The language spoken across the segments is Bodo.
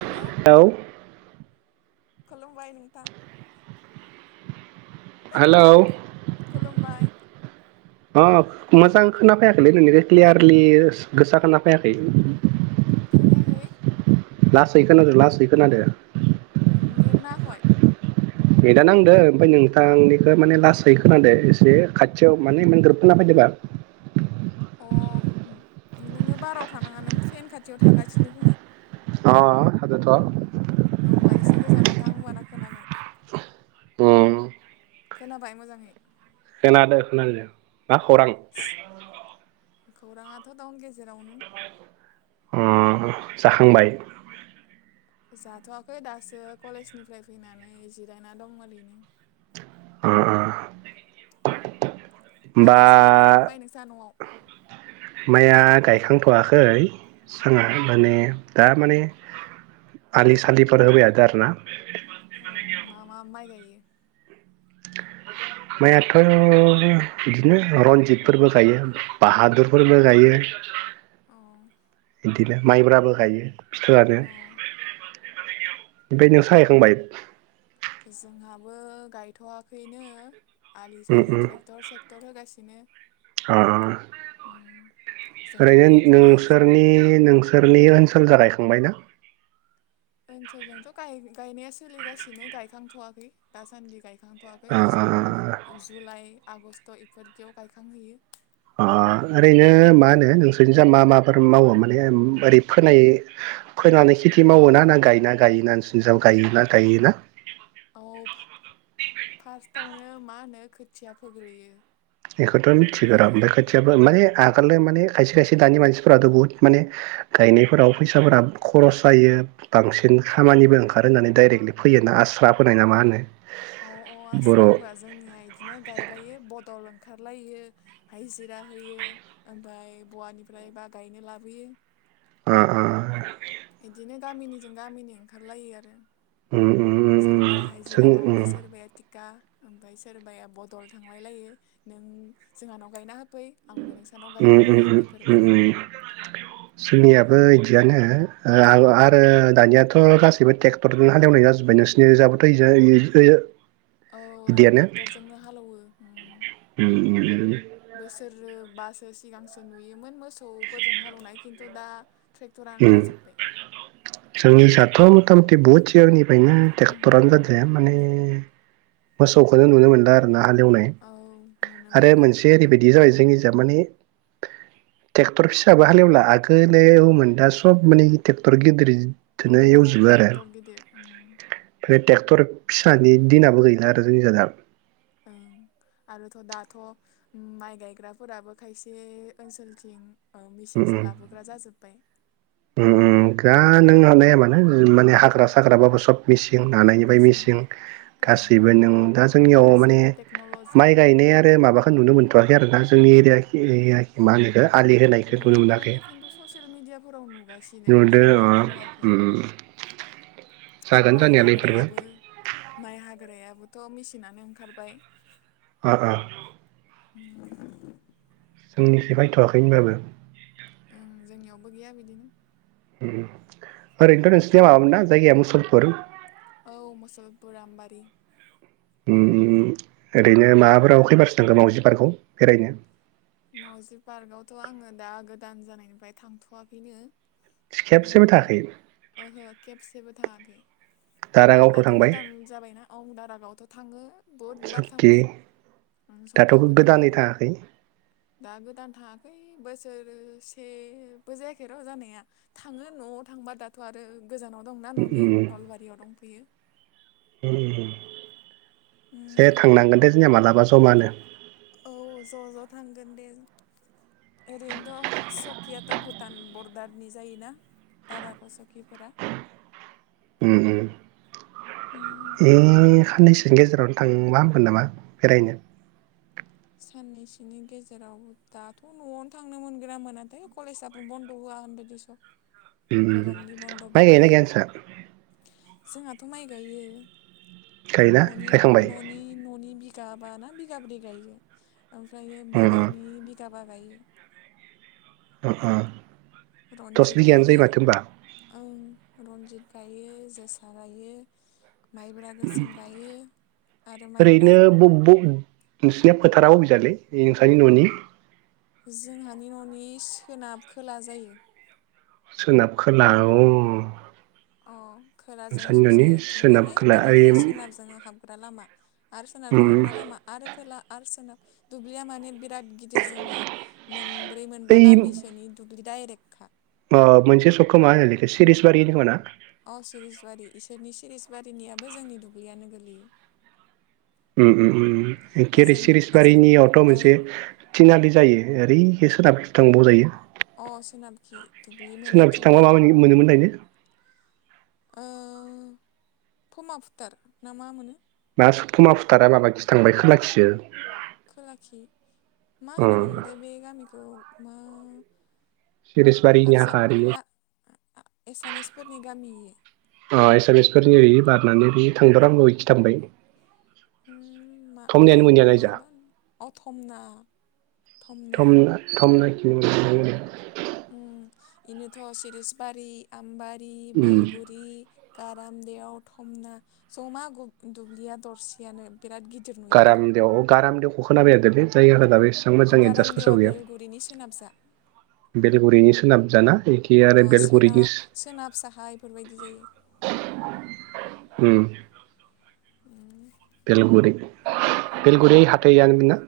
हेल' हेलौ खुलुमबाय नोंथां। हेलौ कुलुमबाय। अ मोजां खोनाफायाखैलै नोंनिखौ क्लियारलि गोसा खोनाफैयाखै। खोनायाखै लासै खोनादों लासै खोनादों। नेद नांङाखै। नेदआ नांदो ओमफ्राय नोंथांनिखौ माने लासै खोनादो एसे खाथियाव माने एमान ग्रोबथा खोनाफैदों। द [unintelligible] अ नोङो बाराव थानाङा नों फेन खाथियाव थागासिनो खोमा। अ थादोथ'। होमबा एसे गोजानाव थां होनबाना खोनागोन। उम खोनाबाय मोजाङै। खोनादों खोनानाया मा खौरां? खौरांङाथ' दाउन गेजेरावनो अ अ जाखांबाय। जाथ'वाखै दासो कलेजनिफ्राय फैनानै जिरायना दंमोनओरैनो। अ होमबा माइ साइ गायखांबाय नोंसा न'आव माइया गायखांथ'आखै जोंहा माने दा माने आलि सालिफोर होबायहादों आरोना। अ मा मा माइ गायो? [inaudible] माइयाथ' बिदिनो रन्जितफोरबो गायो बाहादुरफोरबो गायो [inaudible] औ बिदिनो माइब्राबो गायो फिथोरानो अ ओमफाय नोंसा गायखांबाय? जोंहाबो गायथ'वाखैनो आलि उम सालि उम ट्रेक्टर सेक्टर होगासिनो अ अ उम ओरैनो जोंहाबो इदिनो नोंसोरनि नोंसोर सोरनि ओनसोलजा गायखांबाय ना? ओनसोलजोंथ' गाय गायनाया सोलिगासिनो गायखांथ'वाखै दासान्दि गायखां थ'वाखै अ अ जुन जुलाइ आगस्ट' इफोरदियाव गायखांहैयो अ ओरैनो मा होनो नोंसोर? जा मा माफोर मावो माने बोरै फोनाय फोनानै खेथि मावोना ना गायना गायोना नोंसिनिजों गायोना गायोना? औ फास्टावनो मा होनो खोथिया फोग्रोयो बेखौथ' मिथिगो र' ओमफ्रायो ओमफ्राय खोथियाबो अ माने आगोलनो माने खायसे खायसे दानि मानसिफोराथ' बुहुत माने गायनायफोराव फैसाफोरा खरस जायो बांसिन खामानिबो ओंखार होननानै डायरेक्टलि फैयोना आस्रा फोनाय ना मा होनो अ अ बर' आस्रा ओ फोआ जोंनिया बिदिनो गायलायो बदल खारलायो हाइजिरा होयो ओमफ्राय बहानिफ्रायबा गायनो लाबोयो अ अ बिदिनो गामिनिजों गामिनि ओंखारलायो आरो उम उम उम उम सोरबाया जों हाजिरा मावो उम सोरबाया थिका ओमफ्राय सोरबाया बदल थांलाय लायो नों जोंहानाव गायना हो उम उम उम उम उम जोंनियाबो इदियानो ओ आबो आरो दानियाथ' गासैबो ट्रेक्टरजोंनो हालेवनाय जाजोब्बाय नोंसिनि इजाबोथ' ओइजा ओइयो औ औ ट्रेक्टरजोंनो हालेवो उम उम बोसोर बासो सिगांसो नुयोमोन मोसौफोरजों हालौनाय खिन्थु दा ट्रेक्टरानो उम जाजोब्बाय जोंनिजायथ' मथा मथि बहुत सिगांनि फायनो उम ट्रेक्टरानो जादिया माने मोसौखौनो नुनो मोनला आरो ना हालेवनाय औ नुनो आरो मोनला मोनसे ओरैबायदि जाबाय जोंहा जोंनिजा माने ट्रेक्टर फिसाबो हालेवला आगोलो एवोमोन दा सब माने ट्रेक्टर औ गिदिरदोनो औ एवजोबो आरो ट्रेक्टर गिदिर उम फ्राय ट्रेक्टर फिसानि दिनाबो गैला आरो जोंनिजा दा आ आरोथ' दाथ' माइ गायग्राफोराबो खायसे ओनसोलथिं उम मेसिनसो उम लाबोग्रा जाजोबबाय उम उम दा नों हानाया मानो माने हाग्रा साग्राबाबो सब मिसि जों नानायनिफ्राय मेचिन मिसिं ओ गासैबो नों दा जोंनियाव माने गासैबो टेक्न'ल'जि माइ गायनाय आरो माबाखौ नुनो मोनथ'वाखै आरो ना जोंनि एरिया खि औ मा होनो बेखौ आलि होनायखौ नुनो मोनाखै खिन्थु ससियेल मिडियाफोराव नुगासिनो नुदों अ ओम जोंनियावबो नुवाखै ओम उम माइ हाग्रायाबो माइ हाग्रा याबोथ' मेसिनानो ओंखारबाय ओ ओ जोंनिथिं फायथ'वाखै होनबाबो [inaudible] ओरैनोथ' नोंसिनिया माबामोन ना जायगाया मुसलपुर औ मुसलरफुर आमबारि उम ओरैनो माबाफोराव खैबारसो थांखो मावजि पार्कआव बेरायनो मावजि पार्कआवथ' आङो दा गोदान जानायनिफ्राय थांथ'वाखैनो खेबसेबो थाङाखै [inaudible] गोदान दारागावथ' दाथ' थांबाय गोदान जाबायना ओं दारागावथ' थाङो बुहुदबार सकि थांबाय ओं दाथ' सकियावबो थाङो गोदानै थाङाखै? दा गोदान थाङाखै बोसोरसेबो जायाखै र' जानाया थाङो न'आव थांबा दा दाथ' आरो गोजानाव दंना उम न'नि उम नलबारियाव दंफैयो [inaudible] उम दे उम थांनांगोन दे जोंनिया मालाबा जमानो औ ज' ज' थांगोन दे जों ओरैनोथ' सकियाथ' भुटान बरडारनि जायोना? दारा गसखिफोरा [inaudible] उ उम उम ए साननैसोनि गेजेरावनो थांबा होमगोन नामा बेरायनो? [inaudible] [inaudible] गरमनि बन्द'बो माइ गायोना गैया गाया नोंस्रा? जोंहाथ' माइ गायो गायोना न'नि गायखांबाय न'नि न'नि बि बिगाबाना बिगाब्रै गायो ओमफ्रायो उम बेलेगनि बिगाबा गायो। थाका रनजित गायो ओं रनजित गायो जोसा गायो माइब्रा गोसोम गायो आरो माइब्रा ओरैनो ब ब नोंसिनिया फोथारा अबिजायलै नोंसानि न'नि जोंहानि न'नि सोनाब खोला जायो। सोनाब खोला औ अ खोलााजों ससे सोनाब थांनानै खोला ओइ ओरैजाय सोनाबजों हाबग्रा लामा आरो सोनाबजों उम हमग्रा लामा आरो खोला आरो सोनाब दुब्लिया माने बिराद गिदिर जोंनिया मोनब्रै मोनबा ओइ गामिसोनि दायरेकखा मोनसे सकखौ मा होनोलैखो सिरिसबारि होनो खोमा ना? अ सिरिस बारि इसोरनि सिरिस बारिनियाबो जोंनि दुब्लियानो गोलैयो उ उ उम एखे ओजों ओजों सिरिसबारिनियावथ' मोनसे तिनालि जायो ओरैखै सोनाबथिं थांबाव जायो अ सोनाबखि दुब्लि सोनाबखि थांबा मोनैथिंबो मा मोनोमोन लायनो ओ फमा फुथार ना मा मोनो दा फमा फुथारा माबाखिसो थांबाय खोलाखिसो खोलाखि मा अ होनोमोनथाय बे गामिखौ मा सिरिसबारनि हारसा हाखा आरो बियो हा एसामिसफोरनि गामि अ एसामिसफोरनि ओरै बारनानै बि थांदर आं बखि थांबाय उम मा थमनायानो मायो मोनैया मा नायजा मा [unintelligible] अथमना थमना थमनाखि मोनलाङो [unintelligible] उम इनोथ' सिरिसबारि, आम्बारि, उम बेलगुरि गाराम देयाव थमना जमा गुब दुब्लिया दरसेयानो। बिराद गिदिर नुयो आरो गारामदेव गारामदेवखौ खोनाबाय आरो दे बे जायगाखो दाबेस सां मोजां एदजास गारामदेवा गोसोवाव गैया। बेलगुरिनि सोनाबजा बेलगुरिनि सोनाब जाना ए अ' सोनाब सोनाब साहा एफोरबायदि जायो। उम उम बेलगुरि बेलगुरि हाथायानोमोन ना?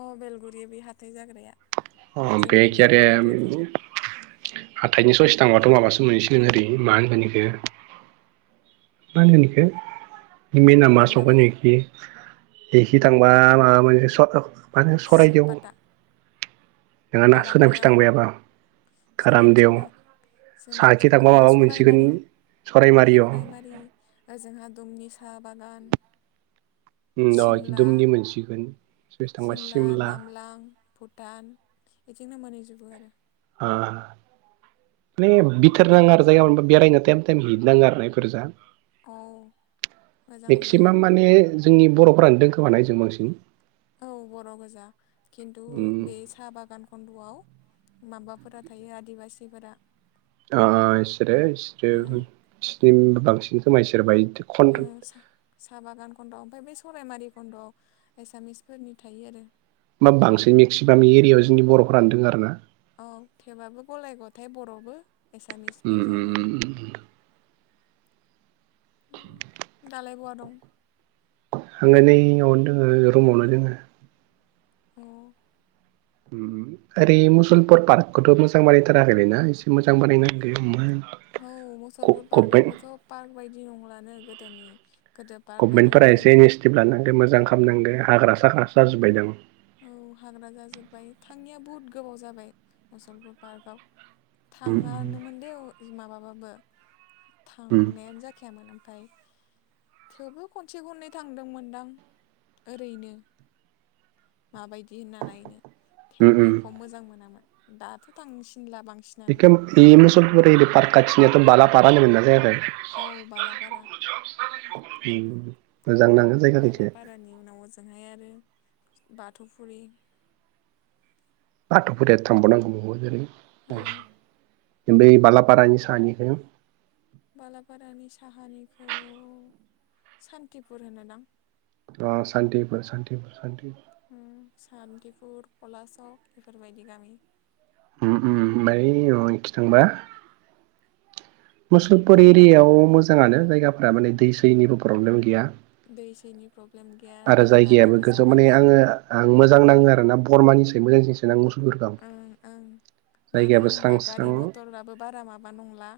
अ' बेलगुरि बे हाथाय जाग्राया। अ' बे जोंबो बेयावनो गेरेम हाथायाव थाङो हाथाइनि ससे थांबाथ' माबासो मोनहैसिगोन ओरै मा होनगोन एखो मा होनगोन इखो म [unintelligible] नामा बांनाबारि, संखोनिखि एखि थांबा माबा मोनसे सदखाद माने सरायदेव सिलपाता, नोङाना सोनाबखि गारामदेव थांबायाबा। सोनाबथिं कारामदेव थां। साहाखि सोनाबथिं थांबा माबा मोनसिगोन सरायमारि सरायमारिअ ओ जोंहा दुमनि साहा बागान। उम सिमला द-दमनि मोनसिगोन। सोरखि थांबा सिमला, नामलां, भुटान इथिंनो मोनहैजोबो आरो। ओ ने बिथोर नाङो आरो जायगा बेरायनो थायम थायम हिद नाङो आरो ना इफोरजा। औ मोजां जायो मेक्सिमाम माने जोंनि बर'फ्रानो दोंखोमाना‌ इजों बांसिन। औ बर' गोजा खिन्थु उम बे साहा बागान खन्द'आव माबाफोरा थायो आदिबासिफोरा। अ' इसोरो इसोरो ओं सिन बांसिन खोमा इसोर बाय खन उम सा-सा बागान खन्द'आव ओमफ्राय बे सरायमारि खन्द'आव एसामिसफोरनि थायो आरो‌। मा बांसिन मेक्सिमाम एरियायाव जोंनि बर'फोरानो दोङो आरो ना। औ थेबाबो गलाय गथाय बर'बो एसामिसबो ज'मा। दालाय बवा दं? आङो नैयावनो दोङो रुमावनो दोङो। औ उम उम ओरै मुसलपुर पार्कखौथ' मोजां बानायथाराखैलै ना एसे मोजां बानायनो गौ मान औ मुसलपुर पार्कआबोथ' पार्क बायदि नंलानो गोदोनि गोदो पार्क बायदि गभमेन्टफोरा एसे नुयोमोन इनिसटिभ लानांगो मोजां खालामनांगो हाग्रा साग्रा जाजोबाय दां। औ हाग्रा जाजोब्बाय थाङिया बुहुद गोबाव जाबाय मुसलपुर पार्कआव। उम थाङानोमोन दे अ' माबाबाबो उम थांनायानो जाखायामोन ओम फाय थेवबो खनसे खननै थांदोंमोनदां ओरैनो। माबायदि होनना नायनो उम थेवबो उम एख' मोजां मोनामोन दाथ' थांसि बेखो उम इ मसलपुरिनि पार्क खाथिनोथ' बालाफारा होनोमोनना जायगाखौ। औ बालापारा उम बाला फारानि उनाव ओजोंहाय आरो बाथ'फुरि बाथौ फुरिया थांबाव नांगौ ओरै औ उम। उम बै बालापारानि सानिखो बालापारानि साहानिखौ सान्थिपुर होनोदां। अ' सान्थिफुर सान्थिफुर सान्थि उम सान्थिपुर कलासक बेफोरबायदि गामि उम उम बै माबानिखि थांबा मुसलपुर एरियायाव मोजाङानो जायगाफोरा माने दै सैनिबो प्रब्लेम गैया। दै सैनि प्रब्लेम गैया आरो जायगायाबो दैबानाबो गोजौ माने जाबाङा आङो आं मोजां नाङो आरोना बरमानिसाय मोजांसिनसो नांङो ओं ओं मानो स्रां होनब्ला स्रां गारि मटराबो बारा माबा नंला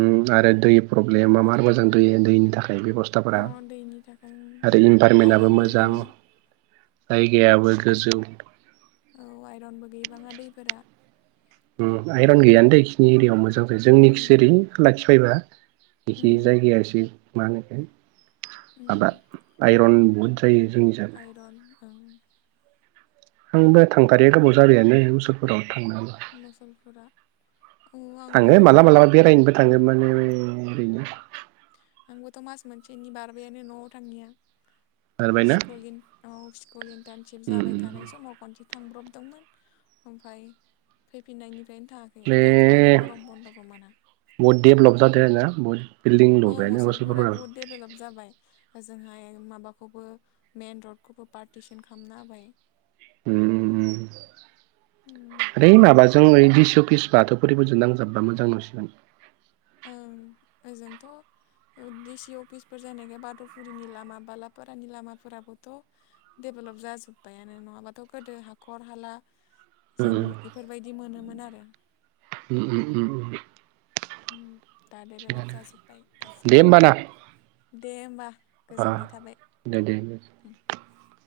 उम आरो दै प्रब्लेमा मार मोजां दै-दैनि था खाय अ बेब'स्थाफोरा दैनि थाखाय आरो इनभारमेन्टआबो आइरन मोजां। गैबाङा जायगायाबो गोजौ। औ आइरनबो गैबाङा दैफोरा। उम आयरन गैयानो दैेखिनि एरियायाव मोजां जायो जोंनिकिसो एरै उम खोलाखि फैबा बेखि उम जायगाया एसे मा होनो उम माबा आइरन बुहुद जायो जोंनि जा आइरन ओं आंबो थांथारिया गोबाव जाबायानो मसलफुराव। मुसलफोरा औ आंबोथ' थांगोन माने ओरैनो आंबोथ' मास मोनसेनि बारबायानो न'आव थाङिया। खारबायना स्कुल इन आव स्कुल इन्टार्नशिप जाबाय थानाय समाव खनसे थांब्रबदोंमोन ओमफ्राय फैफिननायनि फ्रायनो थाङाखै बे दाथ' आरो गरम बन्दबो मोना। बहुद डेभलप जादों आरोना बहुद बिल्डिं औ लुबायानो मुसलपुरा मुसलपुरफोराव बुहुद डेभेलप जाबाय। ओ जोंहाय माबाखौबो मेन रडखौबो पार्टिसन खालामना होबाय। उम उम ओरै माबाजों ओरै दिस अफिस बाथौफिरिफोरजों नांजाबबा मोजां नुसिगौमोन। ओं ओजोंथ' डिसि अफिसफोर जानायखाय बाथौफुरिनि लामा बालापारानि लामाफोराबोथ' भेलप जाजोब्बायानो नङाबाथ' गोदो हाखर हाला जों बेफोरबायदि मोनोमोन आरो दा डेभेलप जाजोब्बाय दे गासैबो। होमबाना दे होमबा गोजोननाय थाबाय। [inaudible]